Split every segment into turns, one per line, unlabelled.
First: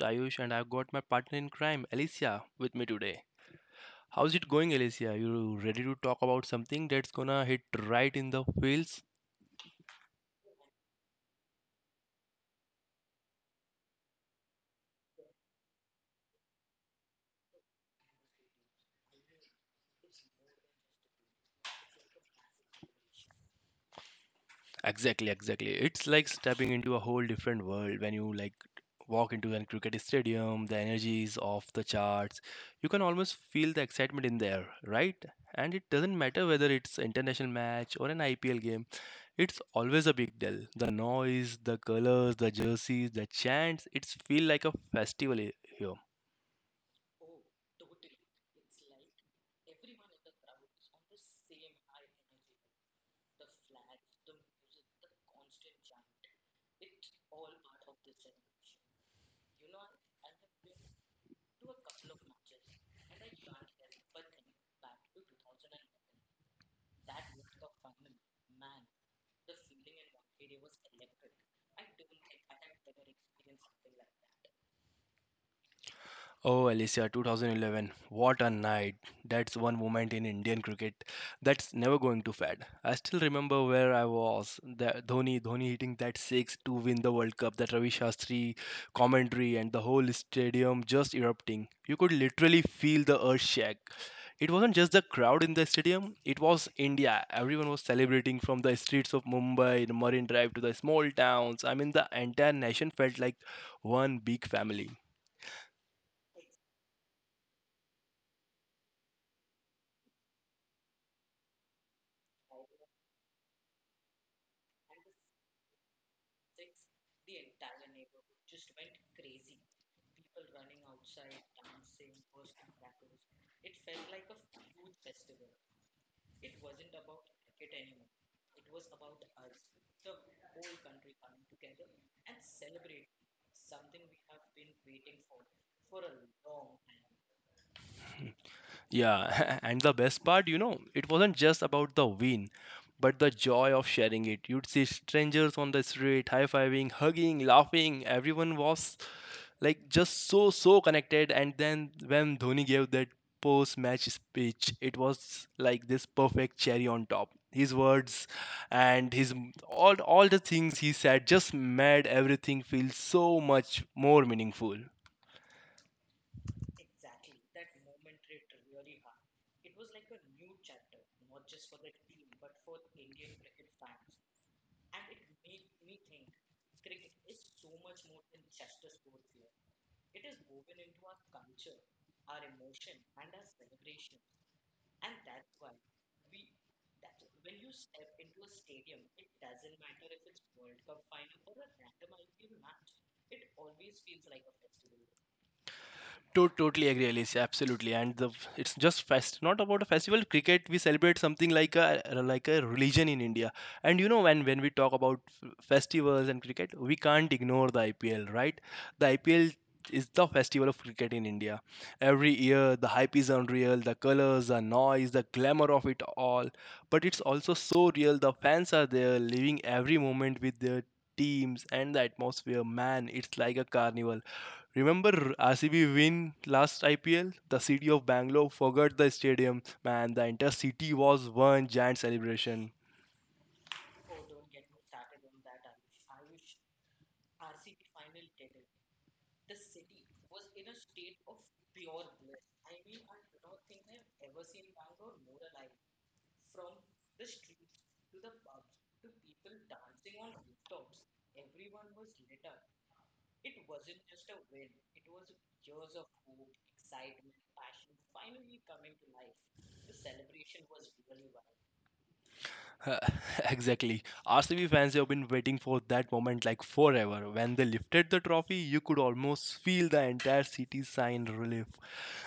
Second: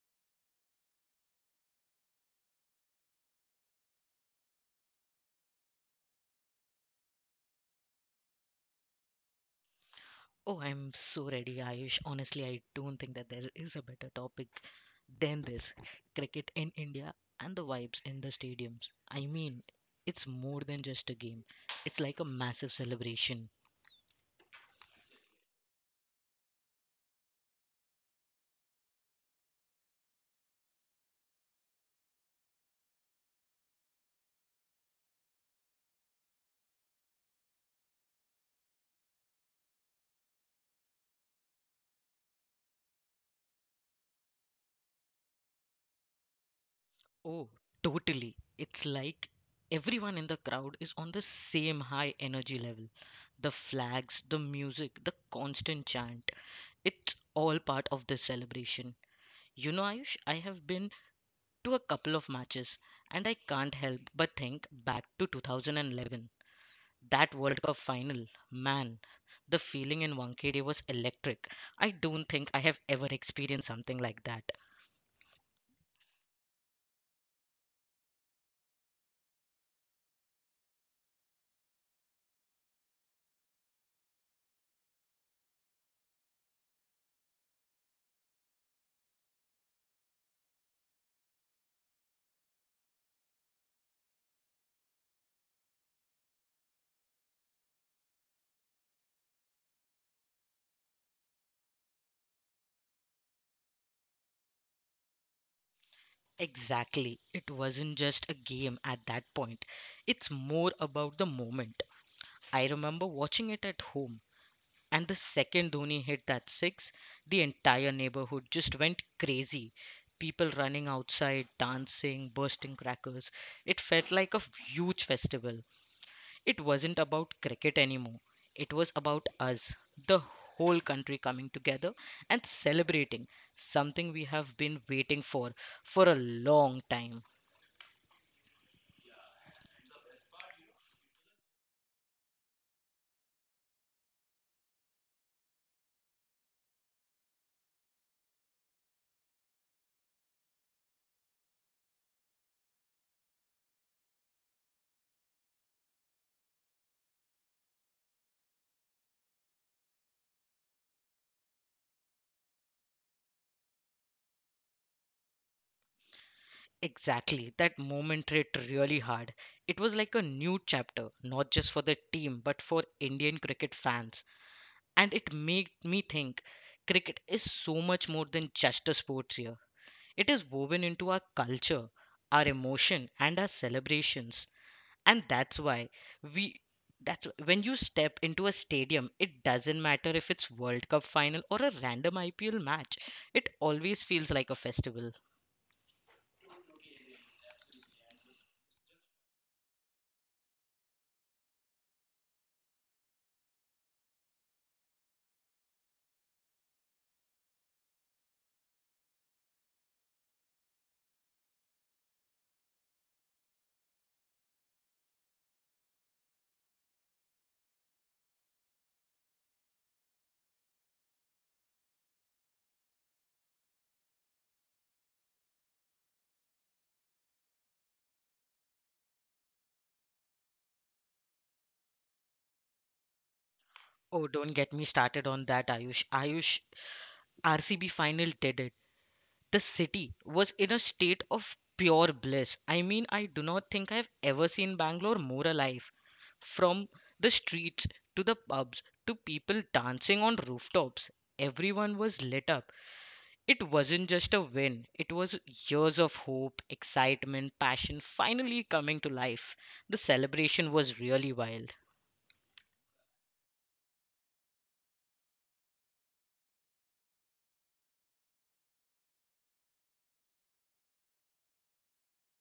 Ayush, and I've got my partner in crime, Alicia, with me today. How's it going, Alicia? You ready to talk about something that's gonna hit right in the feels?
Oh, I'm so ready, Ayush. Honestly, I don't think that there is a better topic than this. Cricket in India and the vibes in the stadiums. I mean, it's more than just a game, it's like a massive celebration.
Exactly, exactly. It's like stepping into a whole different world when you like walk into a cricket stadium. The energy is off the charts. You can almost feel the excitement in there, right? And it doesn't matter whether it's international match or an IPL game. It's always a big deal. The noise, the colors, the jerseys, the chants. It's feel like a festival here.
Oh, totally. It's like everyone in the crowd is on the same high energy level. The flags, the music, the constant chant. It's all part of this celebration. You know, Ayush, I have been to a couple of matches, and I can't help but think back to 2011. That World Cup final, man, the feeling in Wankhede was electric. I don't think I have ever experienced something like that.
Oh, Alicia, 2011. What a night. That's one moment in Indian cricket that's never going to fade. I still remember where I was. The Dhoni hitting that six to win the World Cup, that Ravi Shastri commentary, and the whole stadium just erupting. You could literally feel the earth shake. It wasn't just the crowd in the stadium, it was India. Everyone was celebrating from the streets of Mumbai, the Marine Drive, to the small towns. I mean, the entire nation felt like one big family.
Exactly. It wasn't just a game at that point, it's more about the moment. I remember watching it at home. And the second Dhoni hit that six, the entire neighborhood just went crazy. People running outside, dancing, bursting crackers. It felt like a huge festival. It wasn't about cricket anymore. It was about us, the whole country coming together and celebrating something we have been waiting for a long time.
Yeah, and the best part, you know, it wasn't just about the win, but the joy of sharing it. You'd see strangers on the street high fiving, hugging, laughing. Everyone was like just so connected. And then when Dhoni gave that post match speech, it was like this perfect cherry on top. His words and all the things he said just made everything feel so much more meaningful.
Exactly. That moment hit really hard. It was like a new chapter, not just for the team, but for Indian cricket fans. And it made me think cricket is so much more than just a sport here. It is woven into our culture, our emotion, and our celebrations. And that's why we that's when you step into a stadium, it doesn't matter if it's World Cup final or a random IPL match. It always feels like a festival.
Totally agree, Alicia. Absolutely, and the it's just fest. Not about a festival. Cricket, we celebrate something like a religion in India. And you know, when we talk about festivals and cricket, we can't ignore the IPL, right? The IPL is the festival of cricket in India. Every year, the hype is unreal. The colors, the noise, the glamour of it all. But it's also so real. The fans are there, living every moment with their teams and the atmosphere. Man, it's like a carnival. Remember RCB win last IPL? The city of Bangalore forgot the stadium. Man, the entire city was one giant celebration.
Oh, don't get me started on that, Ayush. Ayush, RCB final did it. The city was in a state of pure bliss. I mean, I do not think I've ever seen Bangalore more alive. From the streets to the pubs to people dancing on rooftops, everyone was lit up. It wasn't just a win, it was years of hope, excitement, passion finally coming to life. The celebration was really wild.
Exactly. RCB fans have been waiting for that moment like forever. When they lifted the trophy, you could almost feel the entire city sign relief.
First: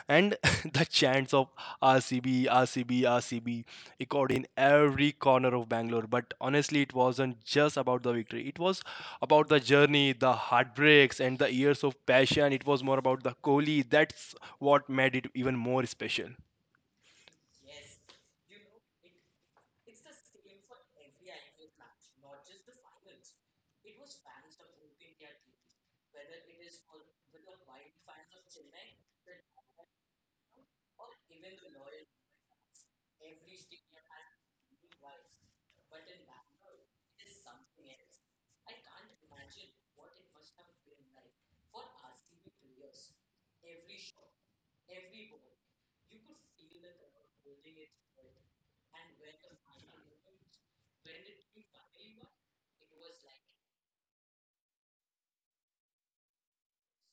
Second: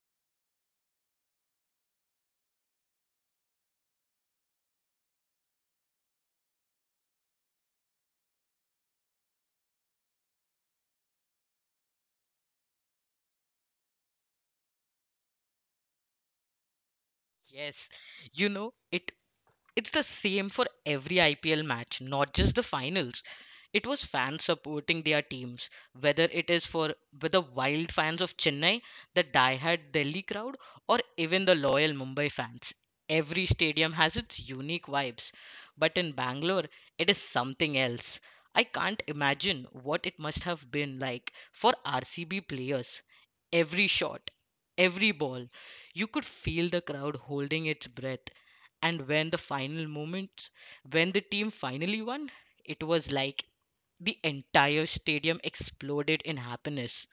And the chants of RCB, RCB, RCB echoed in every corner of Bangalore. But honestly, it wasn't just about the victory. It was about the journey, the heartbreaks, and the years of passion. It was more about the Kohli. That's what made it even more special.
Yes, you know, it's the same for every IPL match, not just the finals. It was fans supporting their teams, whether it is for with the wild fans of Chennai, the diehard Delhi crowd, or even the loyal Mumbai fans. Every stadium has its unique vibes, but in Bangalore, it is something else. I can't imagine what it must have been like for RCB players. Every shot, every ball, you could feel the crowd holding its breath, and when the team finally won, it was like the entire stadium exploded in happiness.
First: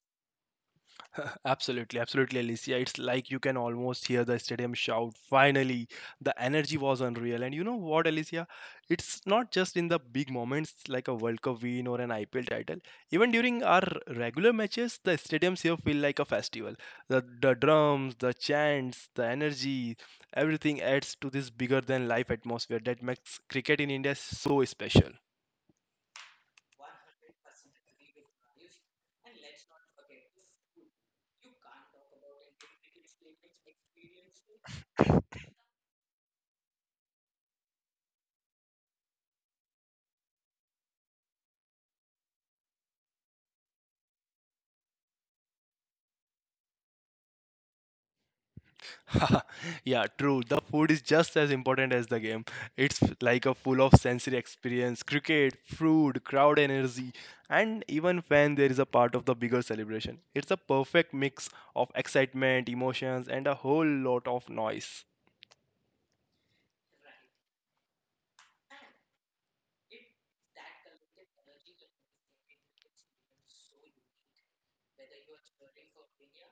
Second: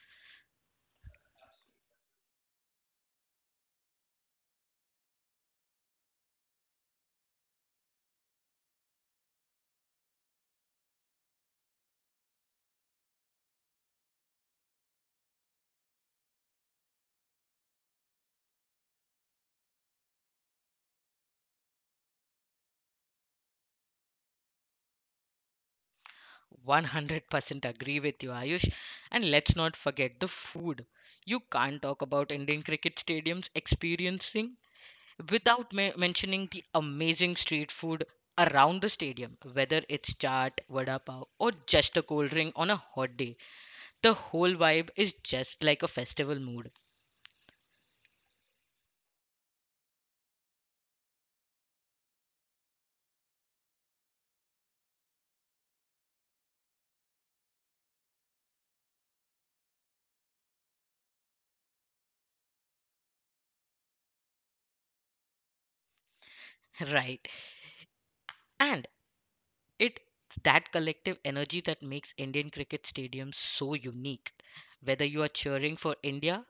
Absolutely, absolutely, Alicia. It's like you can almost hear the stadium shout. Finally, the energy was unreal. And you know what, Alicia? It's not just in the big moments like a World Cup win or an IPL title. Even during our regular matches, the stadiums here feel like a festival. The drums, the chants, the energy, everything adds to this bigger than life atmosphere that makes cricket in India so special.
100% agree with you, Ayush, and let's not forget the food. You can't talk about Indian cricket stadiums experiencing without mentioning the amazing street food around the stadium, whether it's chaat, vada pav, or just a cold drink on a hot day. The whole vibe is just like a festival mood.
Yeah, true. The food is just as important as the game. It's like a full of sensory experience, cricket, food, crowd energy, and even when there is a part of the bigger celebration. It's a perfect mix of excitement, emotions, and a whole lot of noise.
right, and It's that collective energy that makes Indian cricket stadiums so unique. Whether you are cheering for India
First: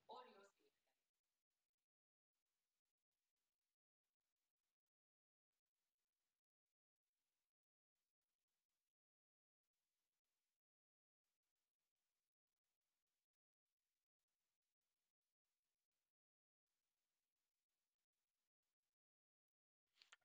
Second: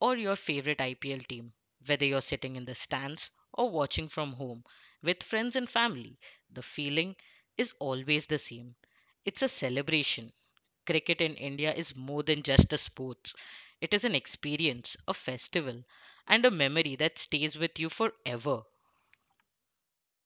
or your favorite IPL team, whether you're sitting in the stands or watching from home with friends and family, the feeling is always the same. It's a celebration. Cricket in India is more than just a sport. It is an experience, a festival, and a memory that stays with you forever.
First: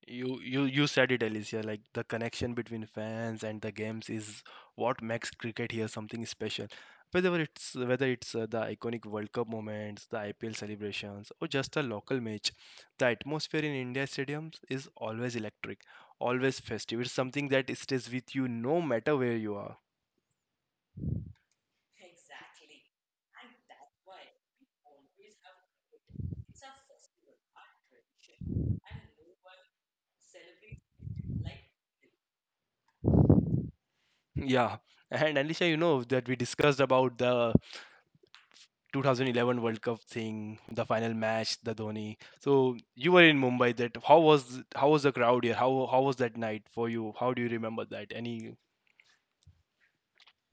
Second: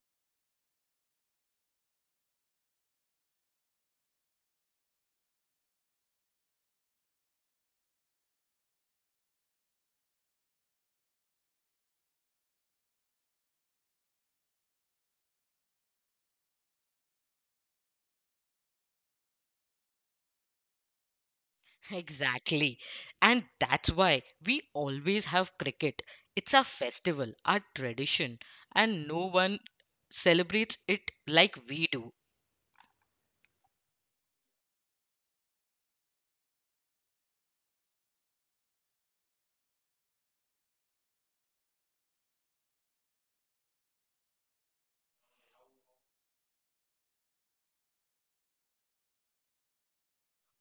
You said it, Alicia. Like the connection between fans and the games is what makes cricket here something special. Whether it's the iconic World Cup moments, the IPL celebrations, or just a local match, the atmosphere in India stadiums is always electric, always festive. It's something that stays with you no matter where you are.
Exactly. And that's why we always have cricket. It's a festival, a tradition, and no one celebrates it like we do.
Yeah, and Alicia, you know that we discussed about the 2011 World Cup thing, the final match, the Dhoni. So you were in Mumbai. That how was the crowd here? How was that night for you? How do you remember that? Any?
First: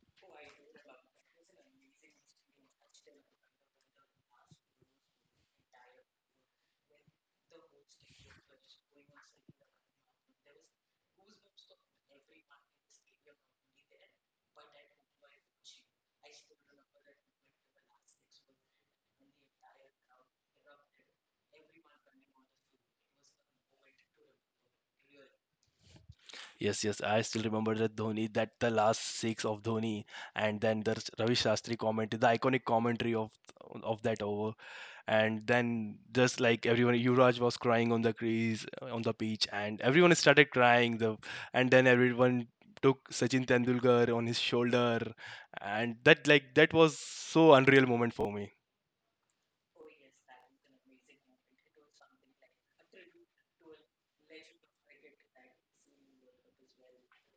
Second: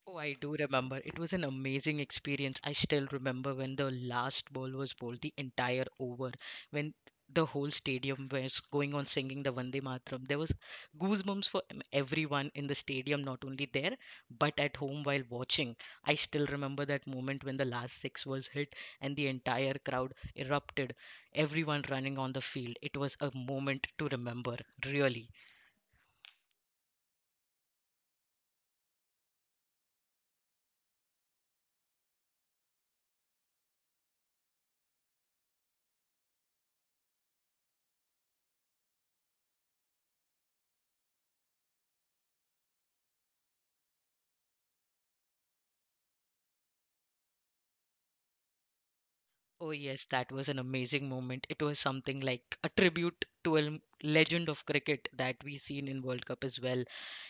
Oh, I do remember. It was an amazing experience. I still remember when the last ball was bowled, the entire over, when the whole stadium was going on singing the Vande Mataram. There was goosebumps for everyone in the stadium, not only there, but at home while watching. I still remember that moment when the last six was hit and the entire crowd erupted, everyone running on the field. It was a moment to remember, really.
Yes, yes, I still remember that Dhoni. That the last six of Dhoni, and then the Ravi Shastri commentary, the iconic commentary of that over. And then just like everyone Yuvraj was crying on the crease on the pitch and everyone started crying the and then everyone took Sachin Tendulkar on his shoulder and that like that was so unreal moment for me.
Oh, yes, that was an amazing moment. It was something like a tribute to a legend of cricket that we seen in World Cup as well.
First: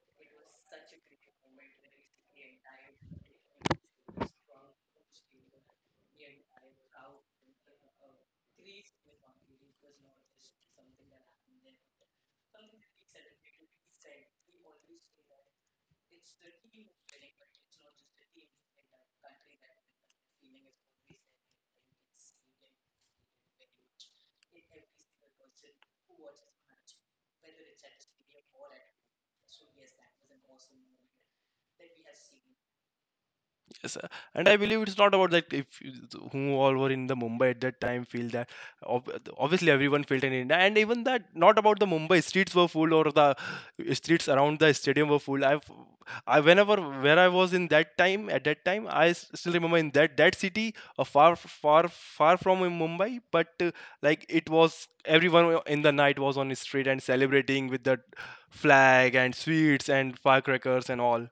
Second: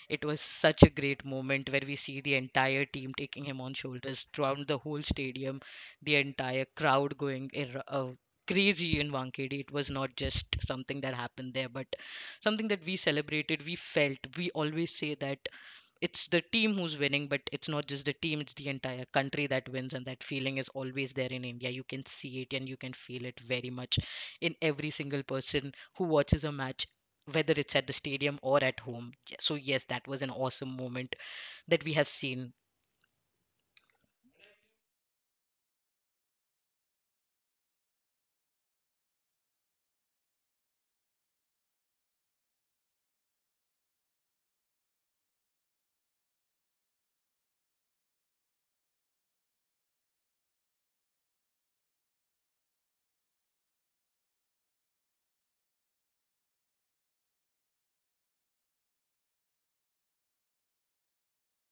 It was such a great moment where we see the entire team taking him on shoulders throughout the whole stadium, the entire crowd going crazy in Wankhede. It was not just something that happened there, but something that we celebrated, we felt. We always say that it's the team who's winning, but it's not just the team, it's the entire country that wins, and that feeling is always there in India. You can see it and you can feel it very much in every single person who watches a match, whether it's at the stadium or at home. So, yes, that was an awesome moment that we have seen.
Yes, and I believe it's not about that if you- who all were in the Mumbai at that time feel that obviously everyone felt in India, and even that not about the Mumbai streets were full or the streets around the stadium were full. I whenever where I was in that time at that time still remember in that city far far far from in Mumbai, but like it was everyone in the night was on the street and celebrating with the flag and sweets and firecrackers and all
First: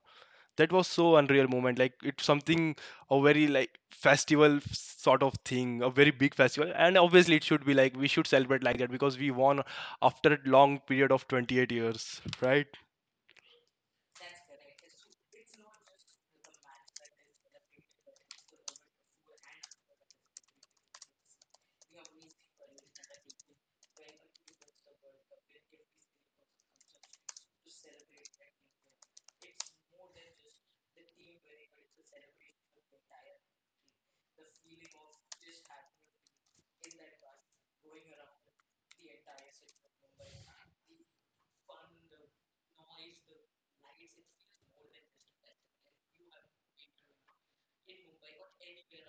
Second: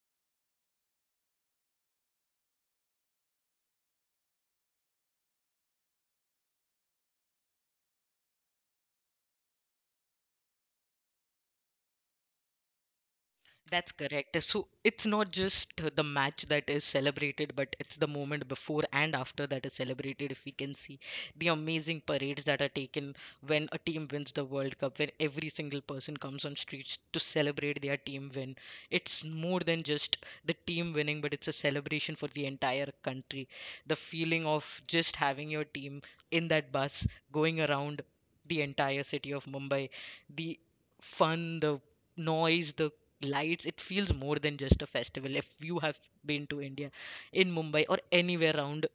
that was so unreal moment, like it's something a very like festival sort of thing, a very big festival. And obviously it should be like we should celebrate like that because we won after a long period of 28 years, right?
That's correct. So it's not just the match that is celebrated, but it's the moment before and after that is celebrated. If we can see the amazing parades that are taken when a team wins the World Cup, when every single person comes on streets to celebrate their team win. It's more than just the team winning, but it's a celebration for the entire country. The feeling of just having your team in that bus going around the entire city of Mumbai, the fun, the noise, the lights, it feels more than just a festival. If you have been to India, in Mumbai or anywhere around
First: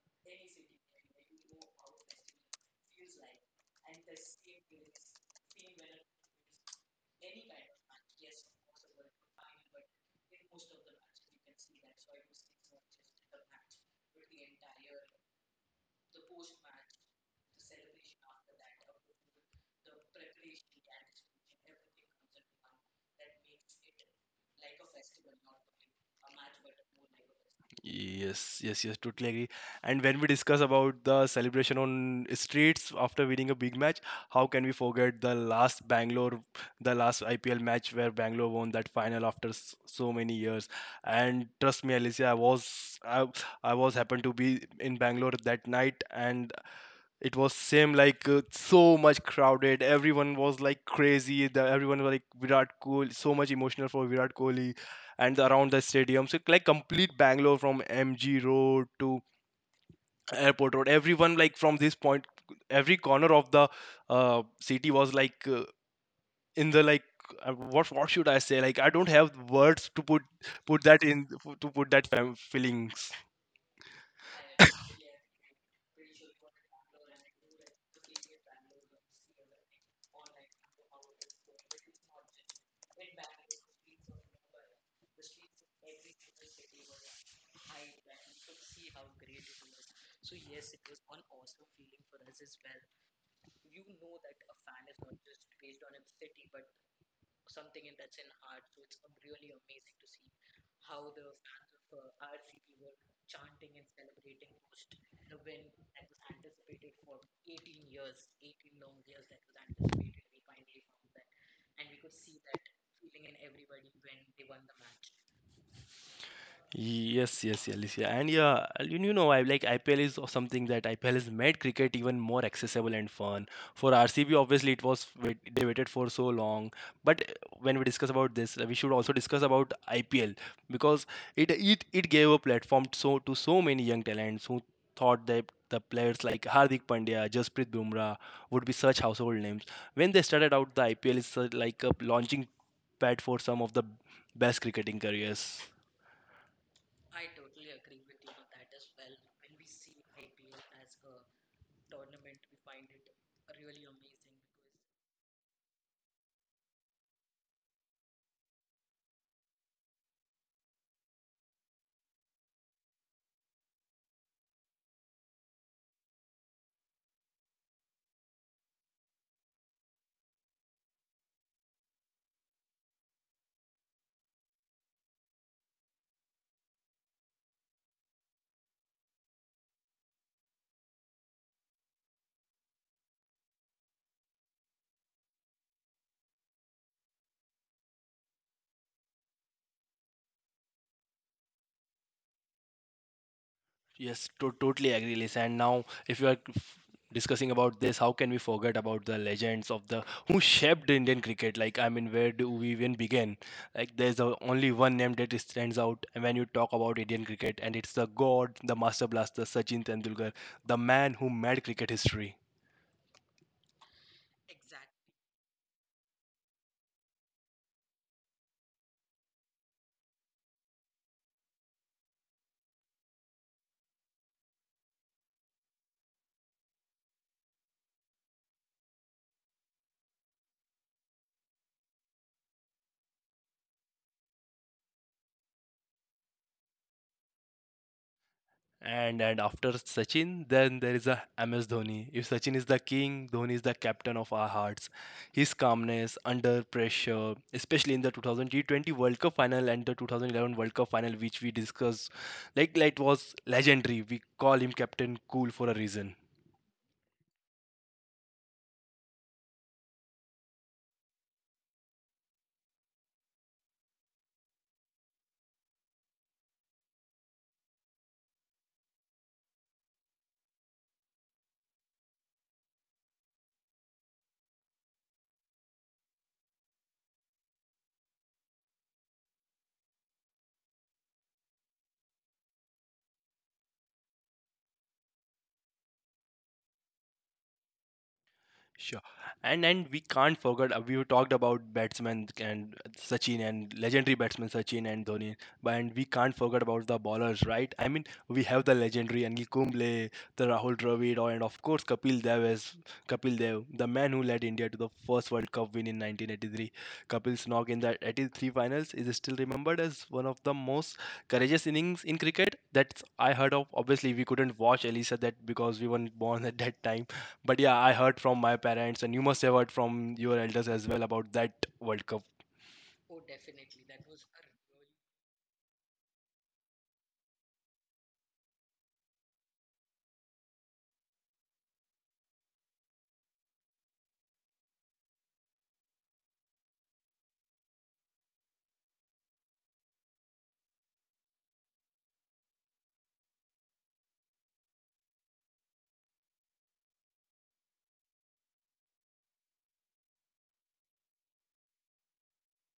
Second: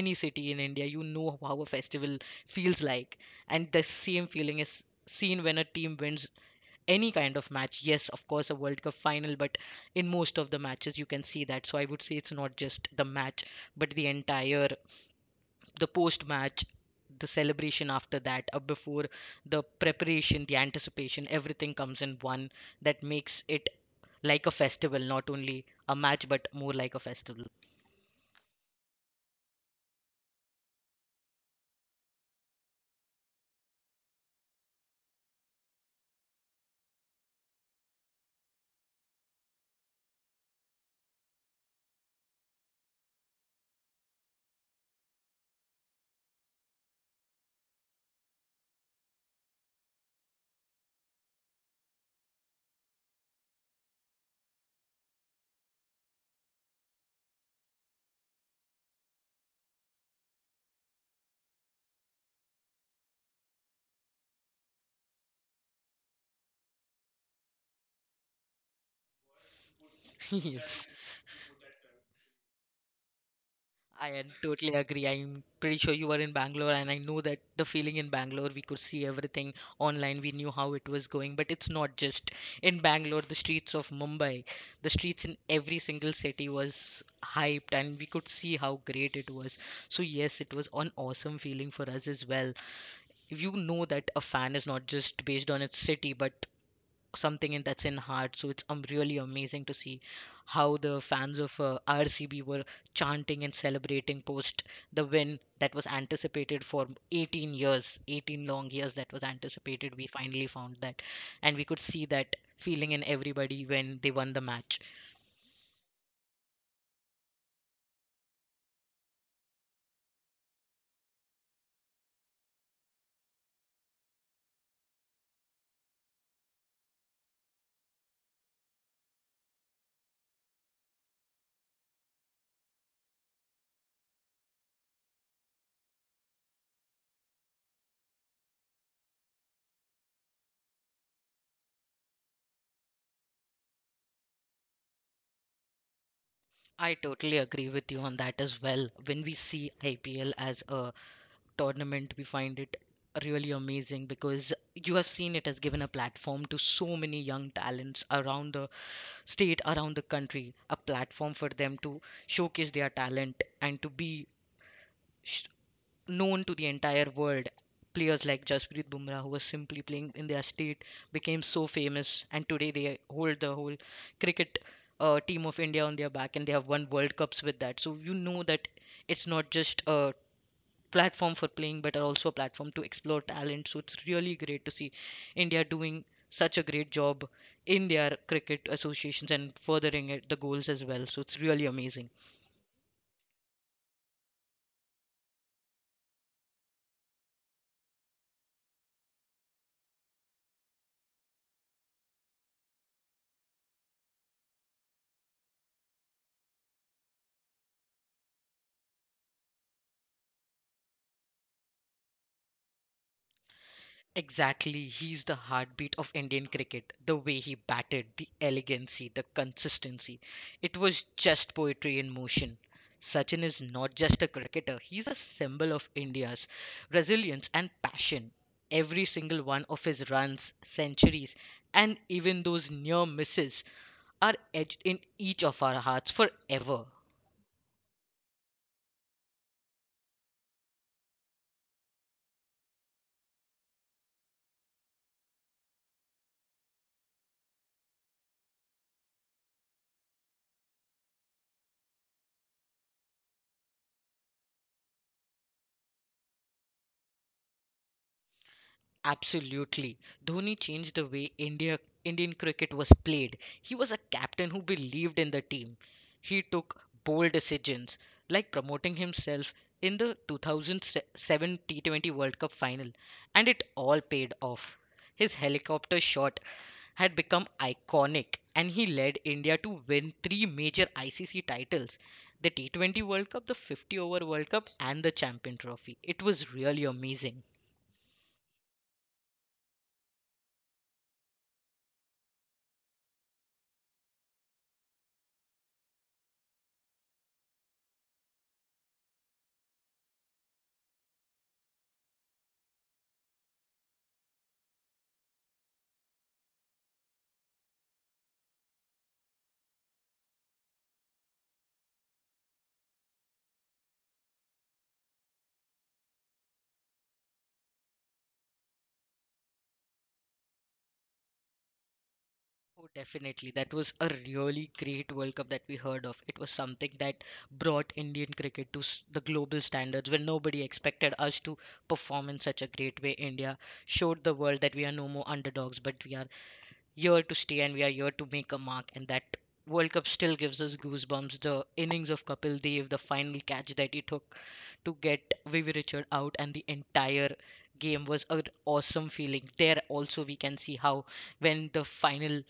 any city in India, you know how a festival feels like, and the same feeling is seen when a team wins any kind of match. Yes, of course, a World Cup final, but in most of the matches you can see that. So I would say it's not just the match, but the entire, the post match, the celebration after that, before, the preparation, the anticipation, everything comes in one that makes it like a festival, not only a match, but more like a festival.
Yes, yes, yes, totally agree. And when we discuss about the celebration on streets after winning a big match, how can we forget the last Bangalore, the last IPL match where Bangalore won that final after so many years? And trust me, Alicia, I was happened to be in Bangalore that night, and it was same like so much crowded. Everyone was like crazy, the, everyone was like Virat Kohli, so much emotional for Virat Kohli and around the stadium. So like complete Bangalore, from MG Road to airport road, everyone like from this point every corner of the uh, city was like in the like what should I say, like I don't have words to put put that
yes,
in to put that feelings.
I am totally agree. I'm pretty sure you were in Bangalore, and I know that the feeling in Bangalore, we could see everything online. We knew how it was going, but it's not just in Bangalore, the streets of Mumbai, the streets in every single city was hyped, and we could see how great it was. So, yes, it was an awesome feeling for us as well. If you know that a fan is not just based on its city but something in that's in heart, so it's really amazing to see how the fans of RCB were chanting and celebrating post the win that was anticipated for 18 years. 18 long years that was anticipated, we finally found that, and we could see that feeling in everybody when they won the match.
Yes, yes, yeah, Alicia. And yeah, and you know, I like IPL is of something that IPL has made cricket even more accessible and fun. For RCB, obviously, it was wait, they waited for so long. But when we discuss about this, we should also discuss about IPL because it gave a platform so to so many young talents who thought that the players like Hardik Pandya, Jasprit Bumrah would be such household names. When they started out, the IPL is like a launching pad for some of the best cricketing careers.
I totally agree with you on that as well. When we see IPL as a tournament, we find it really amazing because you have seen it has given a platform to so many young talents around the state, around the country, a platform for them to showcase their talent and to be sh- known to the entire world. Players like Jasprit Bumrah, who was simply playing in their state, became so famous, and today they hold the whole cricket team of India on their back, and they have won World Cups with that. So you know that it's not just a platform for playing, but are also a platform to explore talent. So it's really great to see India doing such a great job in their cricket associations and furthering it, the goals as well. So it's really amazing.
Yes, totally agree, Lisa. And now, if you are discussing about this, how can we forget about the legends of the who shaped Indian cricket? Like, I mean, where do we even begin? Like, there's a, only one name that stands out when you talk about Indian cricket, and it's the god, the master blaster, Sachin Tendulkar, the man who made cricket history.
Exactly, he's the heartbeat of Indian cricket. The way he batted, the elegancy, the consistency. It was just poetry in motion. Sachin is not just a cricketer, he's a symbol of India's resilience and passion. Every single one of his runs, centuries, and even those near misses are etched in each of our hearts forever.
And after Sachin, then there is a MS Dhoni. If Sachin is the king, Dhoni is the captain of our hearts. His calmness under pressure, especially in the 2000 T20 World Cup final and the 2011 World Cup final, which we discussed, like that was legendary. We call him Captain Cool for a reason.
Absolutely. Dhoni changed the way India Indian cricket was played. He was a captain who believed in the team. He took bold decisions like promoting himself in the 2007 T20 World Cup final, and it all paid off. His helicopter shot had become iconic, and he led India to win three major ICC titles: the T20 World Cup, the 50 over World Cup, and the Champion Trophy. It was really amazing.
Sure. And we can't forget we talked about batsmen and Sachin and legendary batsmen Sachin and Dhoni. But and we can't forget about the bowlers, right? I mean, we have the legendary Anil Kumble, the Rahul Dravid, and of course Kapil Dev, the man who led India to the first World Cup win in 1983. Kapil's knock in the 83 finals is still remembered as one of the most courageous innings in cricket. That's I heard of. Obviously, we couldn't watch Elisa that because we weren't born at that time, but yeah, I heard from my parents, and you must have heard from your elders as well about that World Cup.
Oh, definitely. That was a really great World Cup that we heard of. It was something that brought Indian cricket to the global standards when nobody expected us to perform in such a great way. India showed the world that we are no more underdogs, but we are here to stay and we are here to make a mark. And that World Cup still gives us goosebumps. The innings of Kapil Dev, the final catch that he took to get Vivi Richard out, and the entire game was an awesome feeling. There also we can see how when the final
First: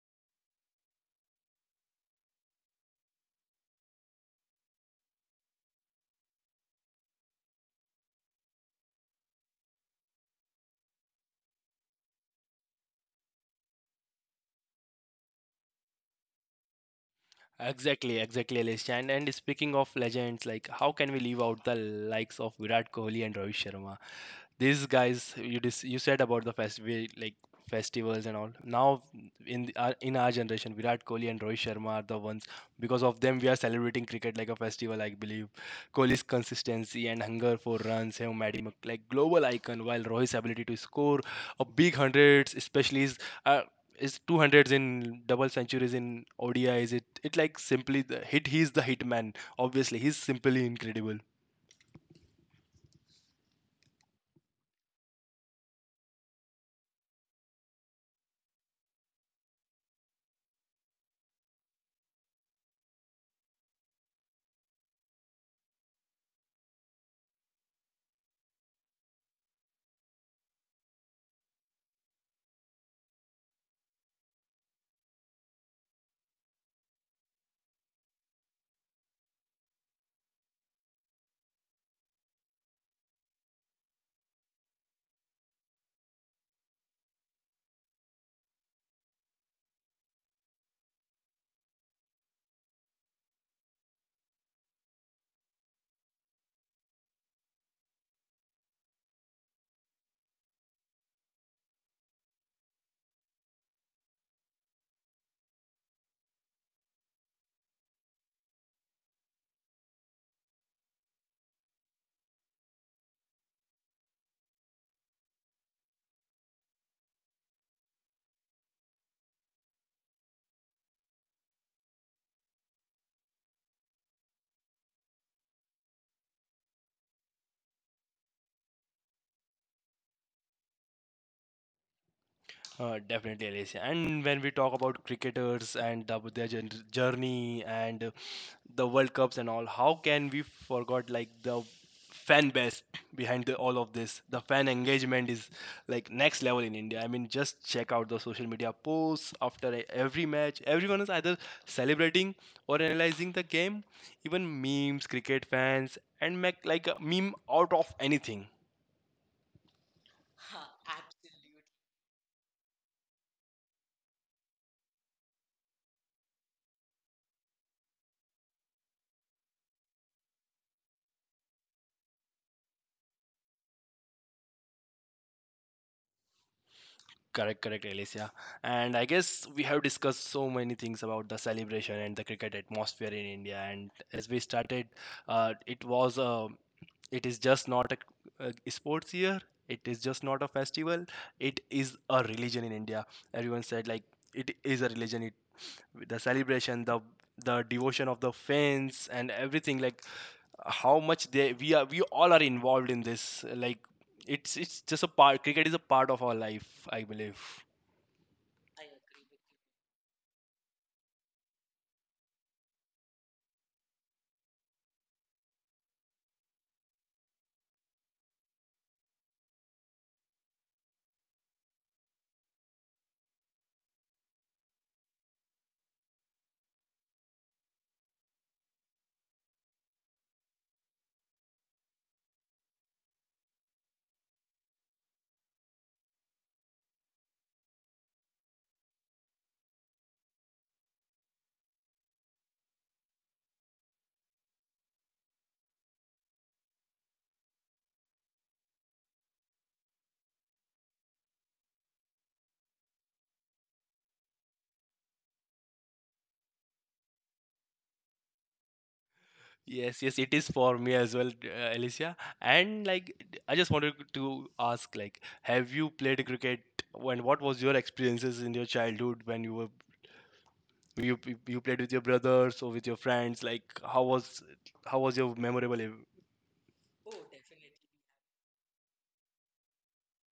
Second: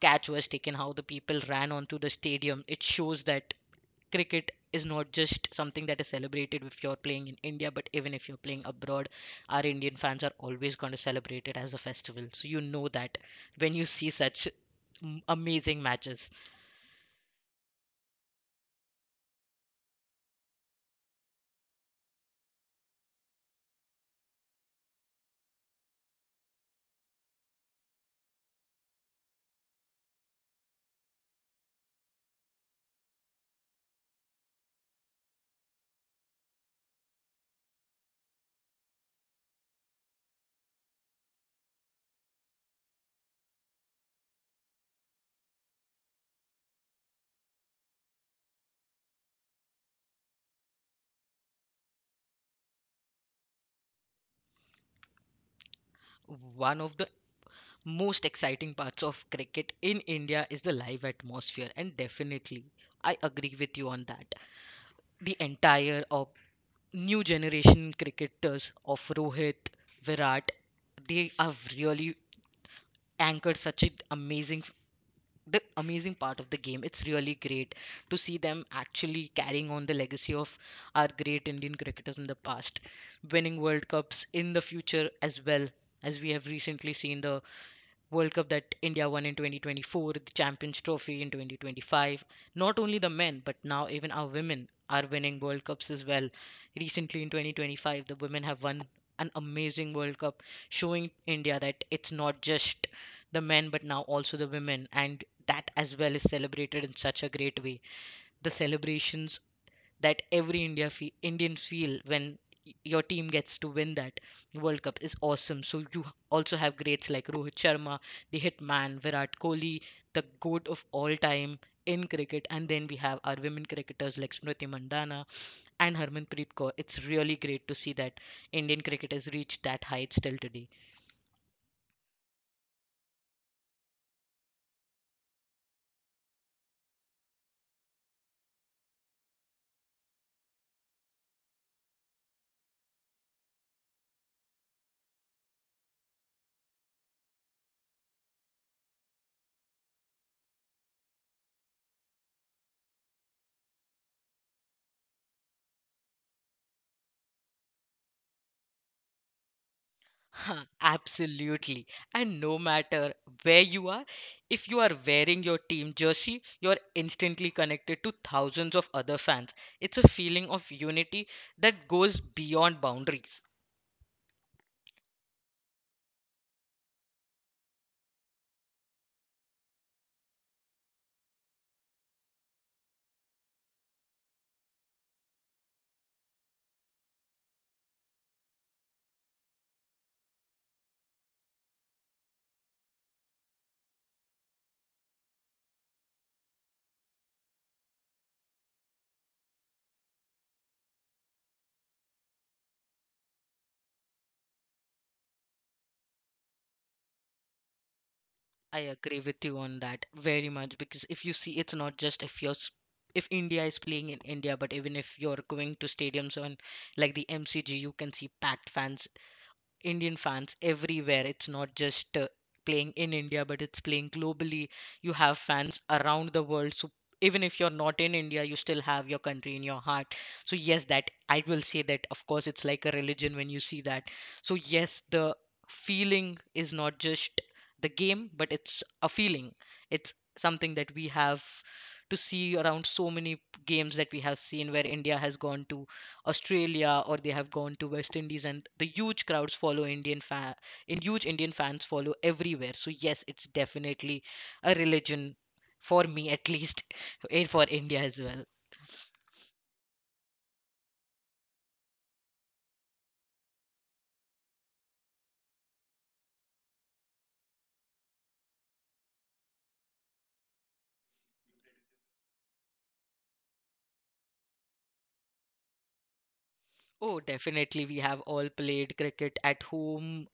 catch was taken, how the people ran onto the stadium. It shows that cricket is not just something that is celebrated if you're playing in India, but even if you're playing abroad, our Indian fans are always going to celebrate it as a festival. So you know that when you see such amazing matches.
Exactly, exactly, Alish. And speaking of legends, like how can we leave out the likes of Virat Kohli and Rohit Sharma? These guys, you said about the festival, like festivals and all. Now in the, our, in our generation, Virat Kohli and Rohit Sharma are the ones. Because of them, we are celebrating cricket like a festival, I believe. Kohli's consistency and hunger for runs have made him a, like global icon, while Rohit's ability to score a big hundreds, especially uh, his 200s in double centuries in ODI, is it like simply the hit. He's the hitman. Obviously, he's simply incredible.
One of the most exciting parts of cricket in India is the live atmosphere, and definitely I agree with you on that. The entire new generation cricketers of Rohit, Virat, they have really anchored such an amazing the amazing part of the game. It's really great to see them actually carrying on the legacy of our great Indian cricketers in the past, winning World Cups in the future as well, as we have recently seen the World Cup that India won in 2024, the Champions Trophy in 2025. Not only the men, but now even our women are winning World Cups as well. Recently in 2025, the women have won an amazing World Cup, showing India that it's not just the men, but now also the women. And that as well is celebrated in such a great way. The celebrations that every Indian feel when your team gets to win that World Cup is awesome. So you also have greats like Rohit Sharma, the hitman, Virat Kohli, the goat of all time in cricket, and then we have our women cricketers like Smriti Mandana and Harmanpreet Kaur. It's really great to see that Indian cricket has reached that height still today.
Definitely, Alicia. And when we talk about cricketers and the, their journey and the World Cups and all, how can we forget like the fan base behind the, all of this? The fan engagement is like next level in India. I mean, just check out the social media posts after every match. Everyone is either celebrating or analyzing the game. Even memes, cricket fans, and make like a meme out of anything.
Huh, absolutely. And no matter where you are, if you are wearing your team jersey, you're instantly connected to thousands of other fans. It's a feeling of unity that goes beyond boundaries.
Correct, correct, Alicia. And I guess we have discussed so many things about the celebration and the cricket atmosphere in India. And as we started, it was a, it is just not a, a sports year. It is just not a festival. It is a religion in India. Everyone said like it is a religion. It the celebration, the devotion of the fans and everything, like how much they we are we all are involved in this, like it's just a part, cricket is a part of our life, I believe.
I agree with you on that very much because if you see, it's not just if you're s- if India is playing in India, but even if you're going to stadiums on like the MCG, you can see packed fans, Indian fans everywhere. It's not just playing in India, but it's playing globally. You have fans around the world. So even if you're not in India, you still have your country in your heart. So yes, that I will say that of course it's like a religion when you see that. So yes, the feeling is not just the game, but it's a feeling. It's something that we have to see around so many games that we have seen where India has gone to Australia or they have gone to West Indies and the huge crowds follow Indian fan and huge Indian fans follow everywhere. So yes, it's definitely a religion for me at least and for India as well.
Yes, yes, it is for me as well, Alicia. And like, I just wanted to ask, like, have you played cricket? When what was your experiences in your childhood when you were you played with your brothers or with your friends? Like, how was your memorable? Ev-
Oh, definitely. We have all played cricket at home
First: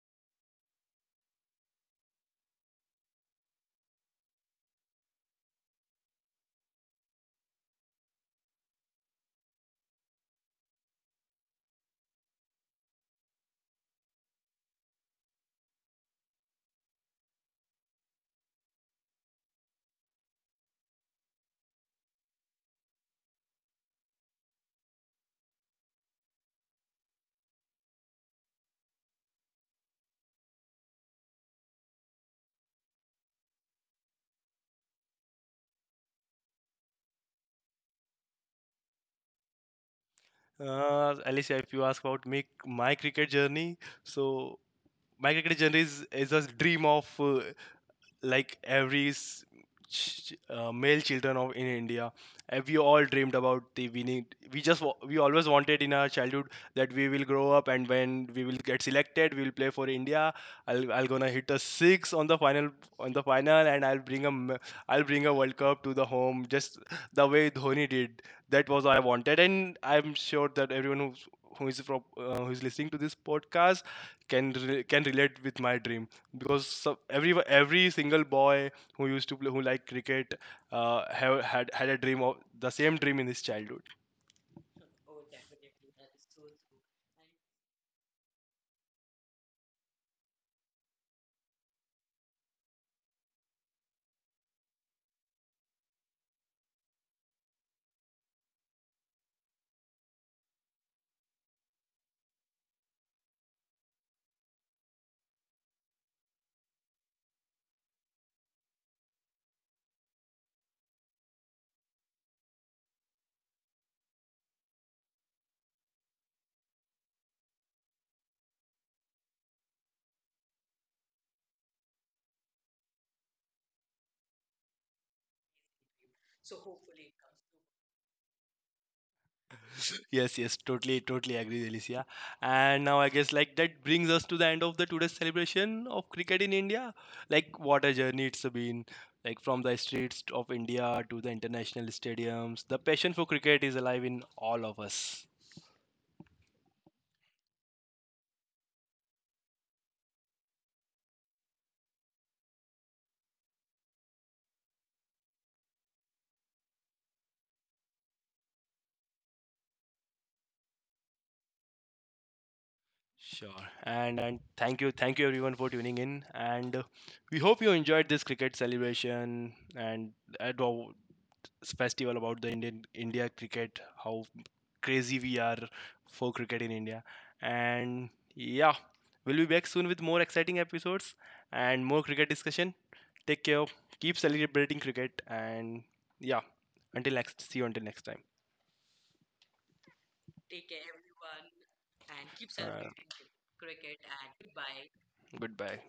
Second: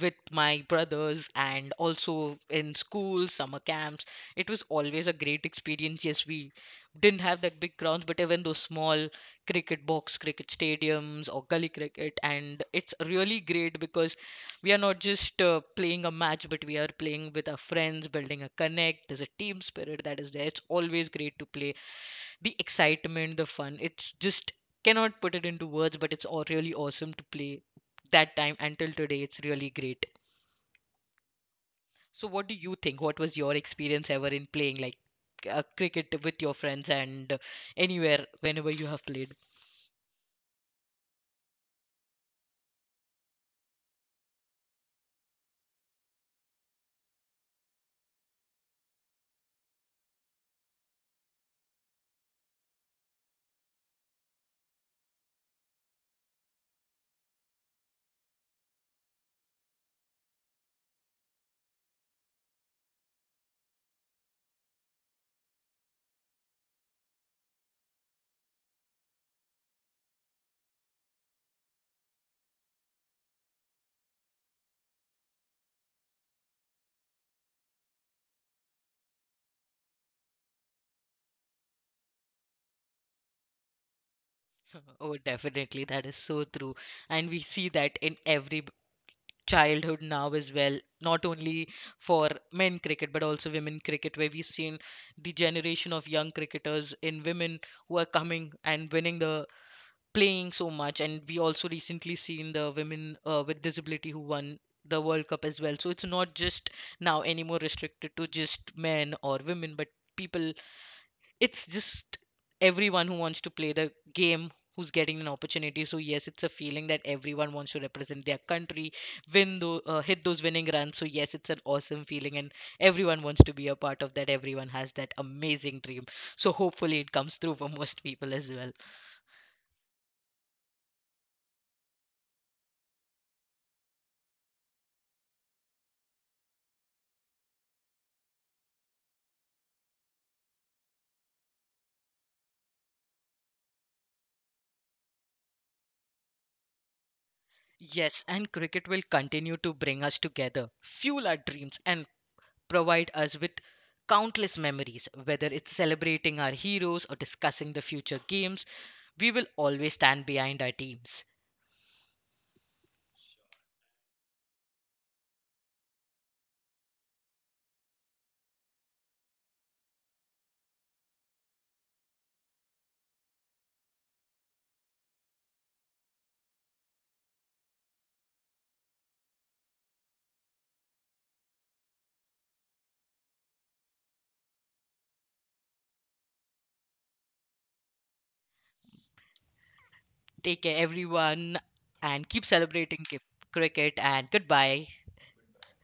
with my brothers and also in school, summer camps. It was always a great experience. Yes, we didn't have that big grounds, but even those small cricket box, cricket stadiums, or gully cricket, and it's really great because we are not just playing a match, but we are playing with our friends, building a connect. There's a team spirit that is there. It's always great to play, the excitement, the fun. It's just cannot put it into words, but it's all really awesome to play that time until today. It's really great. So, what do you think? What was your experience ever in playing like cricket with your friends and anywhere, whenever you have played?
Alicia, if you ask about me, my cricket journey, so my cricket journey is a dream of like every male children of in India, we all dreamed about the we need we just we always wanted in our childhood that we will grow up and when we will get selected, we will play for India. I'll gonna hit a six on the final and I'll bring a I'll bring a World Cup to the home just the way Dhoni did. That was what I wanted, and I'm sure that everyone who is from who is listening to this podcast can relate with my dream, because so, every single boy who used to play who liked cricket have had had a dream of the same dream in his childhood.
Oh, definitely, that is so true, and we see that in every childhood now as well. Not only for men cricket, but also women cricket, where we've seen the generation of young cricketers in women who are coming and winning the playing so much. And we also recently seen the women with disability who won the World Cup as well. So it's not just now anymore restricted to just men or women, but people, it's just everyone who wants to play the game, who's getting an opportunity. So yes, it's a feeling that everyone wants to represent their country, win those hit those winning runs. So yes, it's an awesome feeling, and everyone wants to be a part of that. Everyone has that amazing dream, so hopefully it comes through for most people as well.
Yes, yes, totally totally agree, Alicia. And now I guess like that brings us to the end of the today's celebration of cricket in India. Like what a journey it's been, like from the streets of India to the international stadiums, the passion for cricket is alive in all of us.
Yes, and cricket will continue to bring us together, fuel our dreams, and provide us with countless memories. Whether it's celebrating our heroes or discussing the future games, we will always stand behind our teams.
Sure. And thank you everyone for tuning in. And we hope you enjoyed this cricket celebration and at our festival about the Indian India cricket, how crazy we are for cricket in India. And yeah, we'll be back soon with more exciting episodes and more cricket discussion. Take care. Keep celebrating cricket and yeah. Until next, see you until next time.
Take care, everyone, and keep
Uh,
celebrating cricket, and goodbye.
goodbye.